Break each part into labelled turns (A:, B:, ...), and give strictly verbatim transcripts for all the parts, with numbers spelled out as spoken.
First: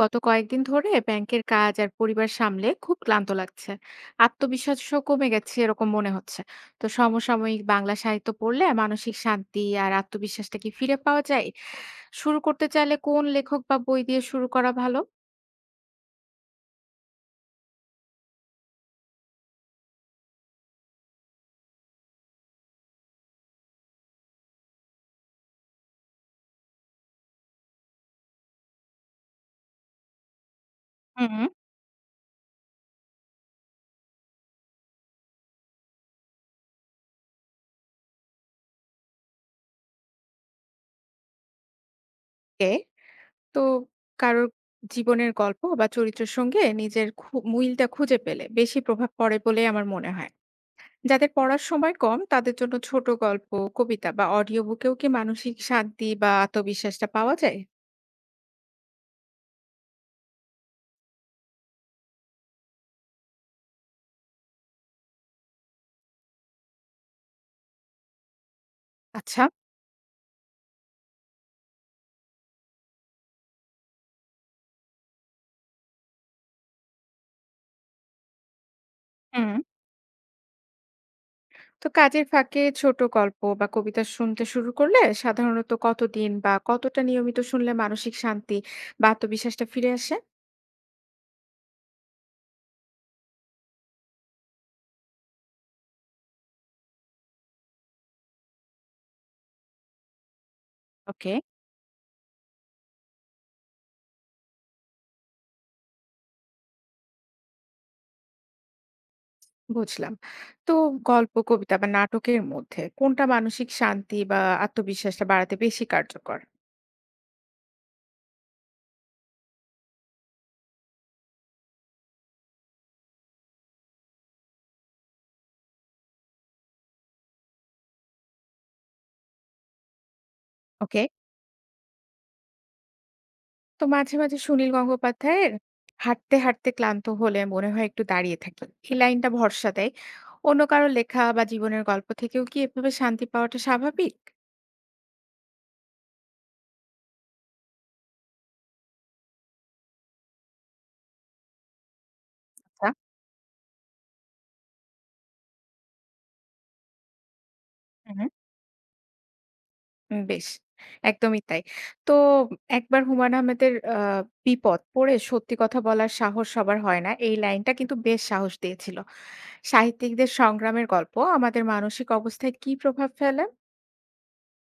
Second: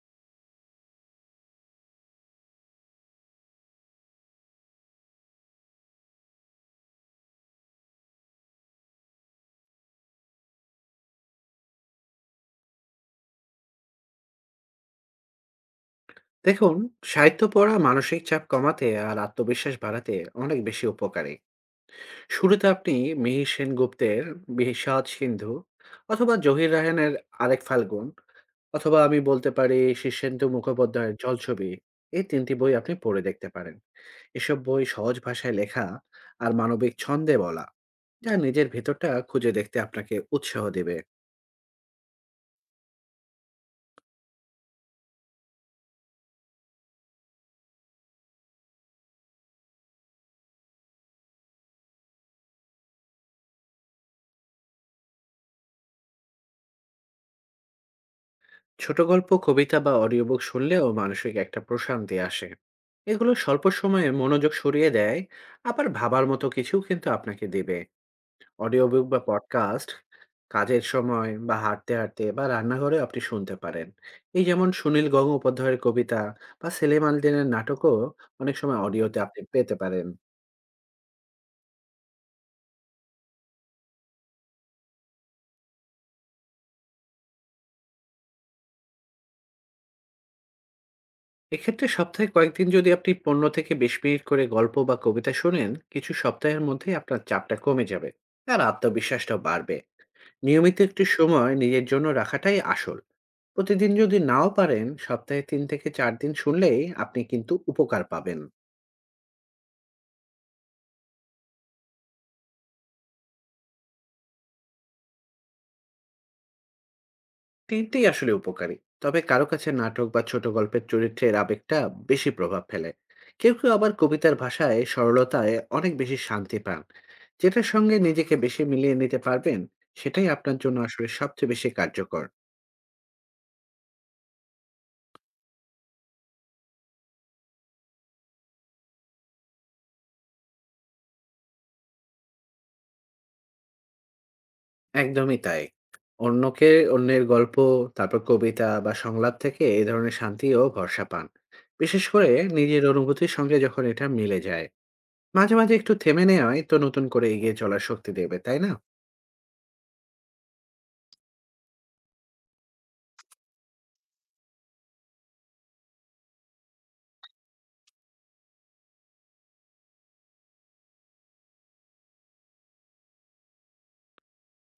A: গত কয়েকদিন ধরে ব্যাংকের কাজ আর পরিবার সামলে খুব ক্লান্ত লাগছে। আত্মবিশ্বাসও কমে গেছে এরকম মনে হচ্ছে। তো সমসাময়িক বাংলা সাহিত্য পড়লে মানসিক শান্তি আর আত্মবিশ্বাসটা কি ফিরে পাওয়া যায়? শুরু করতে চাইলে কোন লেখক বা বই দিয়ে শুরু করা ভালো?
B: দেখুন, সাহিত্য পড়া মানসিক চাপ কমাতে আর আত্মবিশ্বাস বাড়াতে অনেক বেশি উপকারী। শুরুতে আপনি মিহির সেনগুপ্তের বিষাদ সিন্ধু, অথবা জহির রায়হানের আরেক ফাল্গুন, অথবা আমি বলতে পারি শীর্ষেন্দু মুখোপাধ্যায়ের
A: হুম।
B: জলছবি, এই তিনটি বই আপনি পড়ে দেখতে পারেন। এসব বই সহজ ভাষায় লেখা আর মানবিক ছন্দে বলা, যা নিজের ভেতরটা খুঁজে দেখতে আপনাকে উৎসাহ দেবে।
A: এ তো কারোর জীবনের গল্প বা চরিত্রের সঙ্গে নিজের খু- মিলটা খুঁজে পেলে বেশি প্রভাব পড়ে বলে আমার মনে হয়। যাদের পড়ার সময় কম তাদের জন্য ছোট গল্প, কবিতা বা অডিও বুকেও কি মানসিক শান্তি বা আত্মবিশ্বাসটা পাওয়া যায়?
B: ছোট গল্প, কবিতা বা অডিও বুক শুনলেও মানসিক একটা প্রশান্তি আসে। এগুলো স্বল্প সময়ে মনোযোগ সরিয়ে দেয়, আবার ভাবার মতো কিছু কিন্তু আপনাকে দেবে। অডিও বুক বা
A: আচ্ছা।
B: পডকাস্ট কাজের সময় বা হাঁটতে হাঁটতে বা রান্নাঘরে আপনি শুনতে পারেন। এই যেমন সুনীল গঙ্গোপাধ্যায়ের কবিতা বা সেলিম আল দীনের নাটকও অনেক সময় অডিওতে আপনি
A: হুম।
B: পেতে পারেন।
A: তো কাজের ফাঁকে ছোট গল্প বা কবিতা শুনতে শুরু করলে সাধারণত কতদিন বা কতটা নিয়মিত শুনলে মানসিক শান্তি বা আত্মবিশ্বাসটা ফিরে আসে?
B: এক্ষেত্রে সপ্তাহে কয়েকদিন যদি আপনি পনেরো থেকে বিশ মিনিট করে গল্প বা কবিতা শোনেন, কিছু সপ্তাহের মধ্যেই আপনার চাপটা কমে যাবে আর আত্মবিশ্বাসটাও বাড়বে। নিয়মিত একটু
A: ওকে।
B: সময় নিজের জন্য রাখাটাই আসল। প্রতিদিন যদি নাও পারেন, সপ্তাহে তিন থেকে চার দিন শুনলেই আপনি কিন্তু উপকার পাবেন।
A: বুঝলাম। তো গল্প, কবিতা বা নাটকের মধ্যে কোনটা মানসিক শান্তি বা আত্মবিশ্বাসটা বাড়াতে বেশি কার্যকর?
B: তিনটেই আসলে উপকারী, তবে কারো কাছে নাটক বা ছোট গল্পের চরিত্রের আবেগটা বেশি প্রভাব ফেলে। কেউ কেউ আবার কবিতার ভাষায় সরলতায় অনেক বেশি শান্তি পান। যেটার সঙ্গে নিজেকে বেশি মিলিয়ে নিতে পারবেন, সেটাই আপনার জন্য
A: ওকে।
B: আসলে সবচেয়ে বেশি কার্যকর।
A: তো মাঝে, মাঝে সুনীল গঙ্গোপাধ্যায়ের হাঁটতে, হাঁটতে ক্লান্ত হলে মনে হয় একটু দাঁড়িয়ে থাকি। এই লাইনটা ভরসা দেয়। অন্য কারো লেখা বা জীবনের গল্প থেকেও কি এভাবে শান্তি পাওয়াটা স্বাভাবিক?
B: একদমই তাই। অন্যকে অন্যের গল্প, তারপর কবিতা বা সংলাপ থেকে এ ধরনের শান্তি ও ভরসা পান, বিশেষ করে নিজের
A: আচ্ছা,
B: অনুভূতির সঙ্গে যখন এটা মিলে যায়। মাঝে মাঝে একটু থেমে নেওয়াই তো নতুন করে এগিয়ে চলার শক্তি
A: হুম, হুম।
B: দেবে, তাই না?
A: উম বেশ, একদমই তাই। তো একবার হুমায়ূন আহমেদের আ 'বিপদ' পড়ে সত্যি কথা বলার সাহস সবার হয় না। এই লাইনটা কিন্তু বেশ সাহস দিয়েছিল। সাহিত্যিকদের সংগ্রামের গল্প আমাদের মানসিক অবস্থায় কী প্রভাব ফেলে?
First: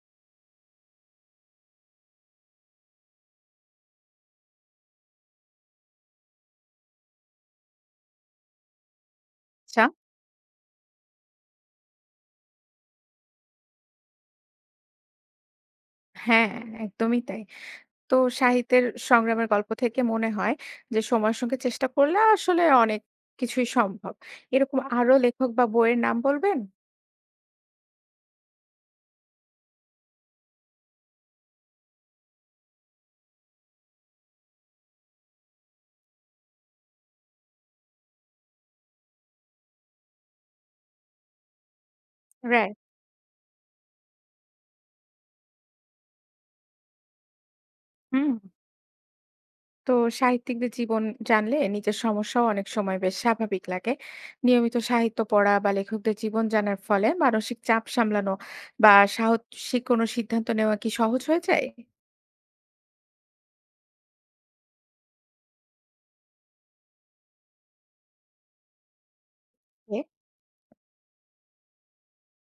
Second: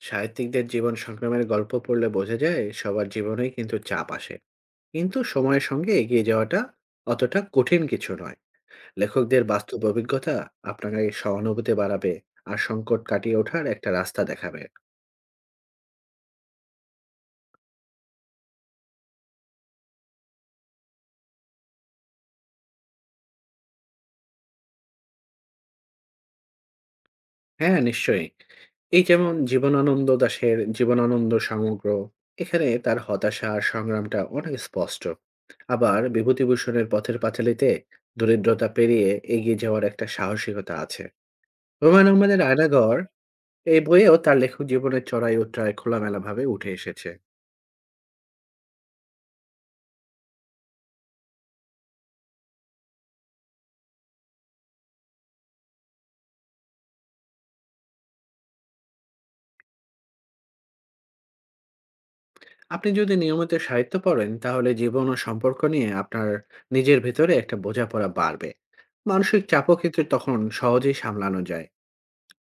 B: সাহিত্যিকদের জীবন সংগ্রামের গল্প পড়লে বোঝা যায়, সবার জীবনেই কিন্তু চাপ আসে, কিন্তু সময়ের সঙ্গে এগিয়ে যাওয়াটা অতটা কঠিন কিছু নয়। লেখকদের বাস্তব
A: আচ্ছা।
B: অভিজ্ঞতা আপনাকে সহানুভূতি বাড়াবে আর সংকট কাটিয়ে ওঠার একটা রাস্তা দেখাবে।
A: হ্যাঁ, একদমই তাই। তো সাহিত্যের সংগ্রামের গল্প থেকে মনে হয় যে সময়ের সঙ্গে চেষ্টা করলে আসলে অনেক কিছুই সম্ভব। এরকম আরো লেখক বা বইয়ের নাম বলবেন?
B: হ্যাঁ, নিশ্চয়ই। এই যেমন জীবনানন্দ দাশের 'জীবনানন্দ সমগ্র', এখানে তার হতাশা আর সংগ্রামটা অনেক স্পষ্ট। আবার বিভূতিভূষণের 'পথের পাঁচালী'তে দরিদ্রতা পেরিয়ে এগিয়ে যাওয়ার একটা সাহসিকতা আছে। হুমায়ূন আহমেদের
A: রাইট।
B: 'আয়নাঘর', এই বইয়েও তার লেখক জীবনের চড়াই-উতরাই খোলামেলাভাবে উঠে এসেছে।
A: হুম। তো সাহিত্যিকদের জীবন জানলে নিজের সমস্যাও অনেক সময় বেশ স্বাভাবিক লাগে। নিয়মিত সাহিত্য পড়া বা লেখকদের জীবন জানার ফলে মানসিক চাপ সামলানো বা সাহসী কোনো সিদ্ধান্ত নেওয়া কি সহজ হয়ে যায়?
B: আপনি যদি নিয়মিত সাহিত্য পড়েন, তাহলে জীবন ও সম্পর্ক নিয়ে আপনার নিজের ভেতরে একটা বোঝাপড়া বাড়বে। মানসিক চাপও কিন্তু
A: এ
B: তখন সহজেই সামলানো যায়।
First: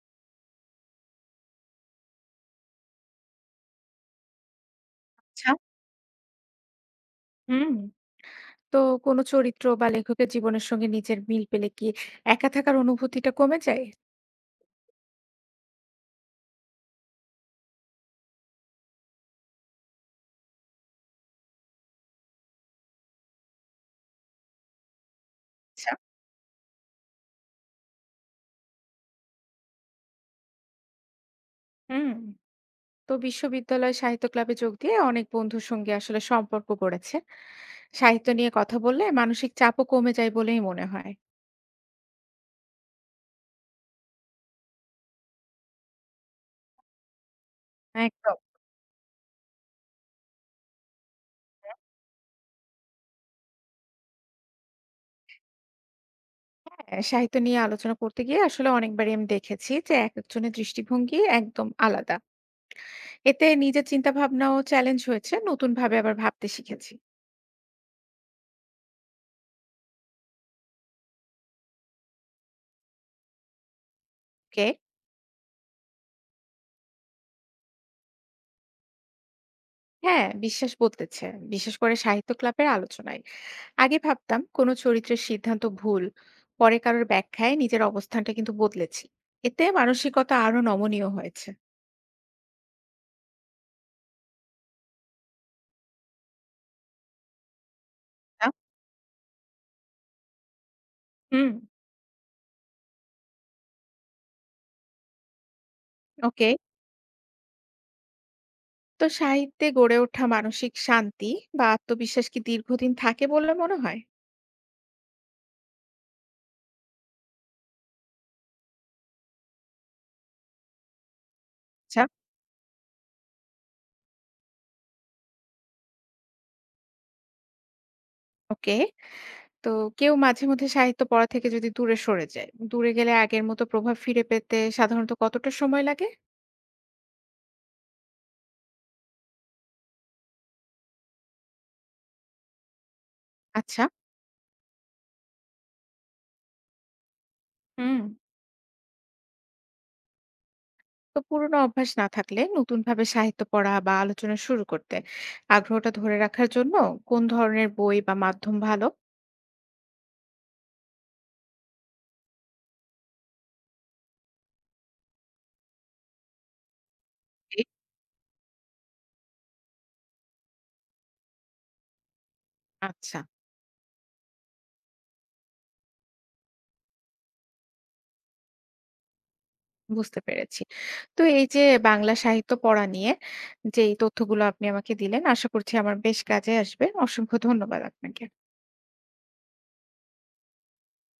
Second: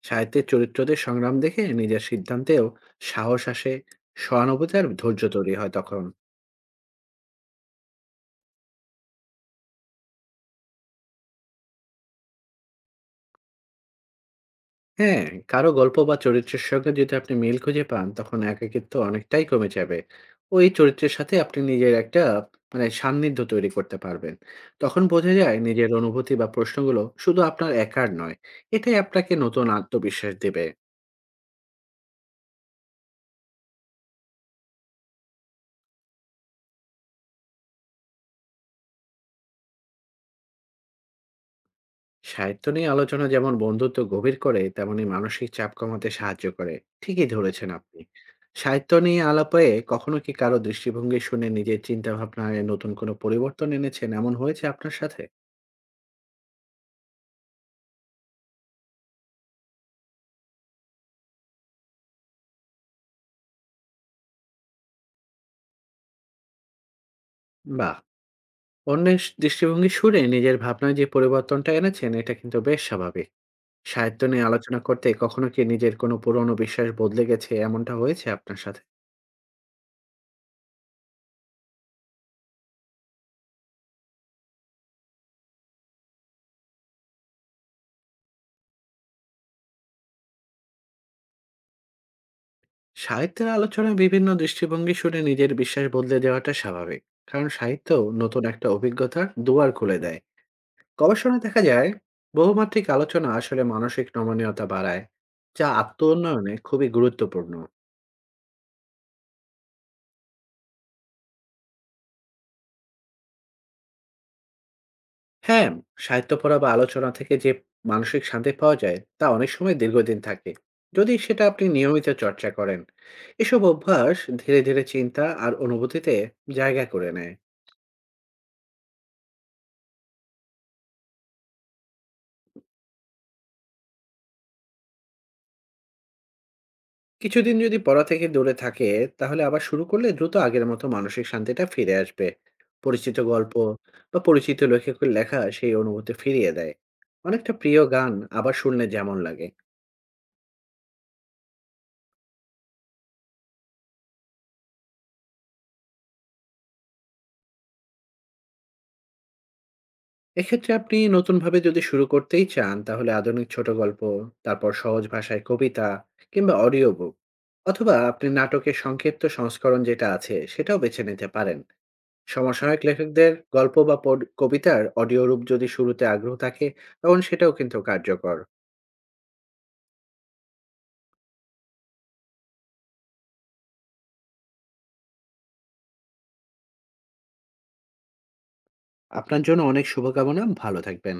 B: সাহিত্যের চরিত্রদের সংগ্রাম দেখে নিজের সিদ্ধান্তেও সাহস আসে, সহানুভূতি আর ধৈর্য
A: আচ্ছা।
B: তৈরি হয় তখন।
A: হুম। তো কোনো চরিত্র বা লেখকের জীবনের সঙ্গে নিজের মিল পেলে কি একা থাকার অনুভূতিটা কমে যায়?
B: হ্যাঁ, কারো গল্প বা চরিত্রের সঙ্গে যদি আপনি মিল খুঁজে পান, তখন একাকিত্ব অনেকটাই কমে যাবে। ওই চরিত্রের সাথে আপনি নিজের একটা মানে সান্নিধ্য তৈরি করতে পারবেন। তখন বোঝা যায় নিজের
A: আচ্ছা।
B: অনুভূতি বা প্রশ্নগুলো শুধু আপনার একার নয়। এটাই আপনাকে নতুন আত্মবিশ্বাস দেবে।
A: হুম। তো বিশ্ববিদ্যালয় সাহিত্য ক্লাবে যোগ দিয়ে অনেক বন্ধুর সঙ্গে আসলে সম্পর্ক গড়েছে। সাহিত্য নিয়ে কথা বললে মানসিক চাপও কমে যায় বলেই মনে হয়।
B: সাহিত্য নিয়ে আলোচনা যেমন বন্ধুত্ব গভীর করে, তেমনি মানসিক চাপ কমাতে সাহায্য করে। ঠিকই ধরেছেন আপনি।
A: একদম।
B: সাহিত্য নিয়ে আলাপে কখনো কি কারো দৃষ্টিভঙ্গি শুনে নিজের চিন্তা ভাবনায় নতুন কোনো পরিবর্তন এনেছেন, এমন হয়েছে আপনার সাথে?
A: হ্যাঁ, সাহিত্য নিয়ে আলোচনা করতে গিয়ে আসলে অনেকবারই আমি দেখেছি যে এক একজনের দৃষ্টিভঙ্গি একদম আলাদা। এতে নিজের চিন্তা ভাবনাও চ্যালেঞ্জ হয়েছে, নতুন ভাবে আবার ভাবতে শিখেছি।
B: বাহ! অন্যের দৃষ্টিভঙ্গি শুনে নিজের ভাবনায় যে পরিবর্তনটা এনেছেন এটা কিন্তু বেশ স্বাভাবিক। সাহিত্য নিয়ে
A: ওকে।
B: আলোচনা করতে কখনো কি নিজের কোনো পুরনো বিশ্বাস বদলে গেছে, এমনটা হয়েছে আপনার সাথে?
A: হ্যাঁ, বিশ্বাস বদলেছে। বিশেষ করে সাহিত্য ক্লাবের আলোচনায় আগে ভাবতাম কোনো চরিত্রের সিদ্ধান্ত ভুল, পরে কারোর ব্যাখ্যায় নিজের অবস্থানটা কিন্তু বদলেছি। এতে মানসিকতা আরো নমনীয় হয়েছে,
B: সাহিত্যের আলোচনায় বিভিন্ন দৃষ্টিভঙ্গি শুনে নিজের বিশ্বাস বদলে দেওয়াটা স্বাভাবিক, কারণ সাহিত্য নতুন
A: না?
B: একটা অভিজ্ঞতার দুয়ার খুলে দেয়। গবেষণায়
A: হুম।
B: দেখা যায়, বহুমাত্রিক আলোচনা আসলে মানসিক নমনীয়তা বাড়ায়, যা আত্ম
A: ওকে।
B: উন্নয়নে খুবই গুরুত্বপূর্ণ।
A: তো সাহিত্যে গড়ে ওঠা মানসিক শান্তি বা আত্মবিশ্বাস কি দীর্ঘদিন থাকে বলে মনে হয়?
B: হ্যাঁ, সাহিত্য পড়া বা আলোচনা থেকে যে মানসিক শান্তি পাওয়া যায়, তা অনেক সময় দীর্ঘদিন থাকে, যদি সেটা আপনি
A: আচ্ছা।
B: নিয়মিত চর্চা করেন। এসব অভ্যাস ধীরে ধীরে চিন্তা আর অনুভূতিতে জায়গা করে নেয়।
A: ওকে। তো কেউ মাঝে মধ্যে সাহিত্য পড়া থেকে যদি দূরে সরে যায়, দূরে গেলে আগের মতো প্রভাব ফিরে পেতে সাধারণত কতটা সময় লাগে?
B: কিছুদিন যদি পড়া থেকে দূরে থাকে, তাহলে আবার শুরু করলে দ্রুত আগের মতো মানসিক শান্তিটা ফিরে আসবে। পরিচিত গল্প
A: আচ্ছা।
B: বা পরিচিত লেখকের লেখা সেই অনুভূতি ফিরিয়ে দেয়, অনেকটা প্রিয়
A: হুম।
B: গান আবার শুনলে যেমন লাগে।
A: তো পুরোনো অভ্যাস না থাকলে নতুন ভাবে সাহিত্য পড়া বা আলোচনা শুরু করতে আগ্রহটা ধরে রাখার জন্য কোন ধরনের বই বা মাধ্যম ভালো?
B: এক্ষেত্রে আপনি নতুনভাবে যদি শুরু করতেই চান, তাহলে আধুনিক ছোট গল্প, তারপর সহজ ভাষায় কবিতা, কিংবা অডিও বুক,
A: জি।
B: অথবা আপনি নাটকের সংক্ষিপ্ত সংস্করণ যেটা আছে সেটাও বেছে নিতে পারেন। সমসাময়িক
A: আচ্ছা।
B: লেখকদের গল্প বা পড- কবিতার অডিও রূপ যদি শুরুতে আগ্রহ থাকে, তখন সেটাও কিন্তু কার্যকর।
A: বুঝতে পেরেছি। তো এই যে বাংলা সাহিত্য পড়া নিয়ে যে এই তথ্যগুলো আপনি আমাকে দিলেন, আশা করছি আমার বেশ কাজে আসবে। অসংখ্য ধন্যবাদ আপনাকে।
B: আপনার জন্য অনেক শুভকামনা, ভালো থাকবেন।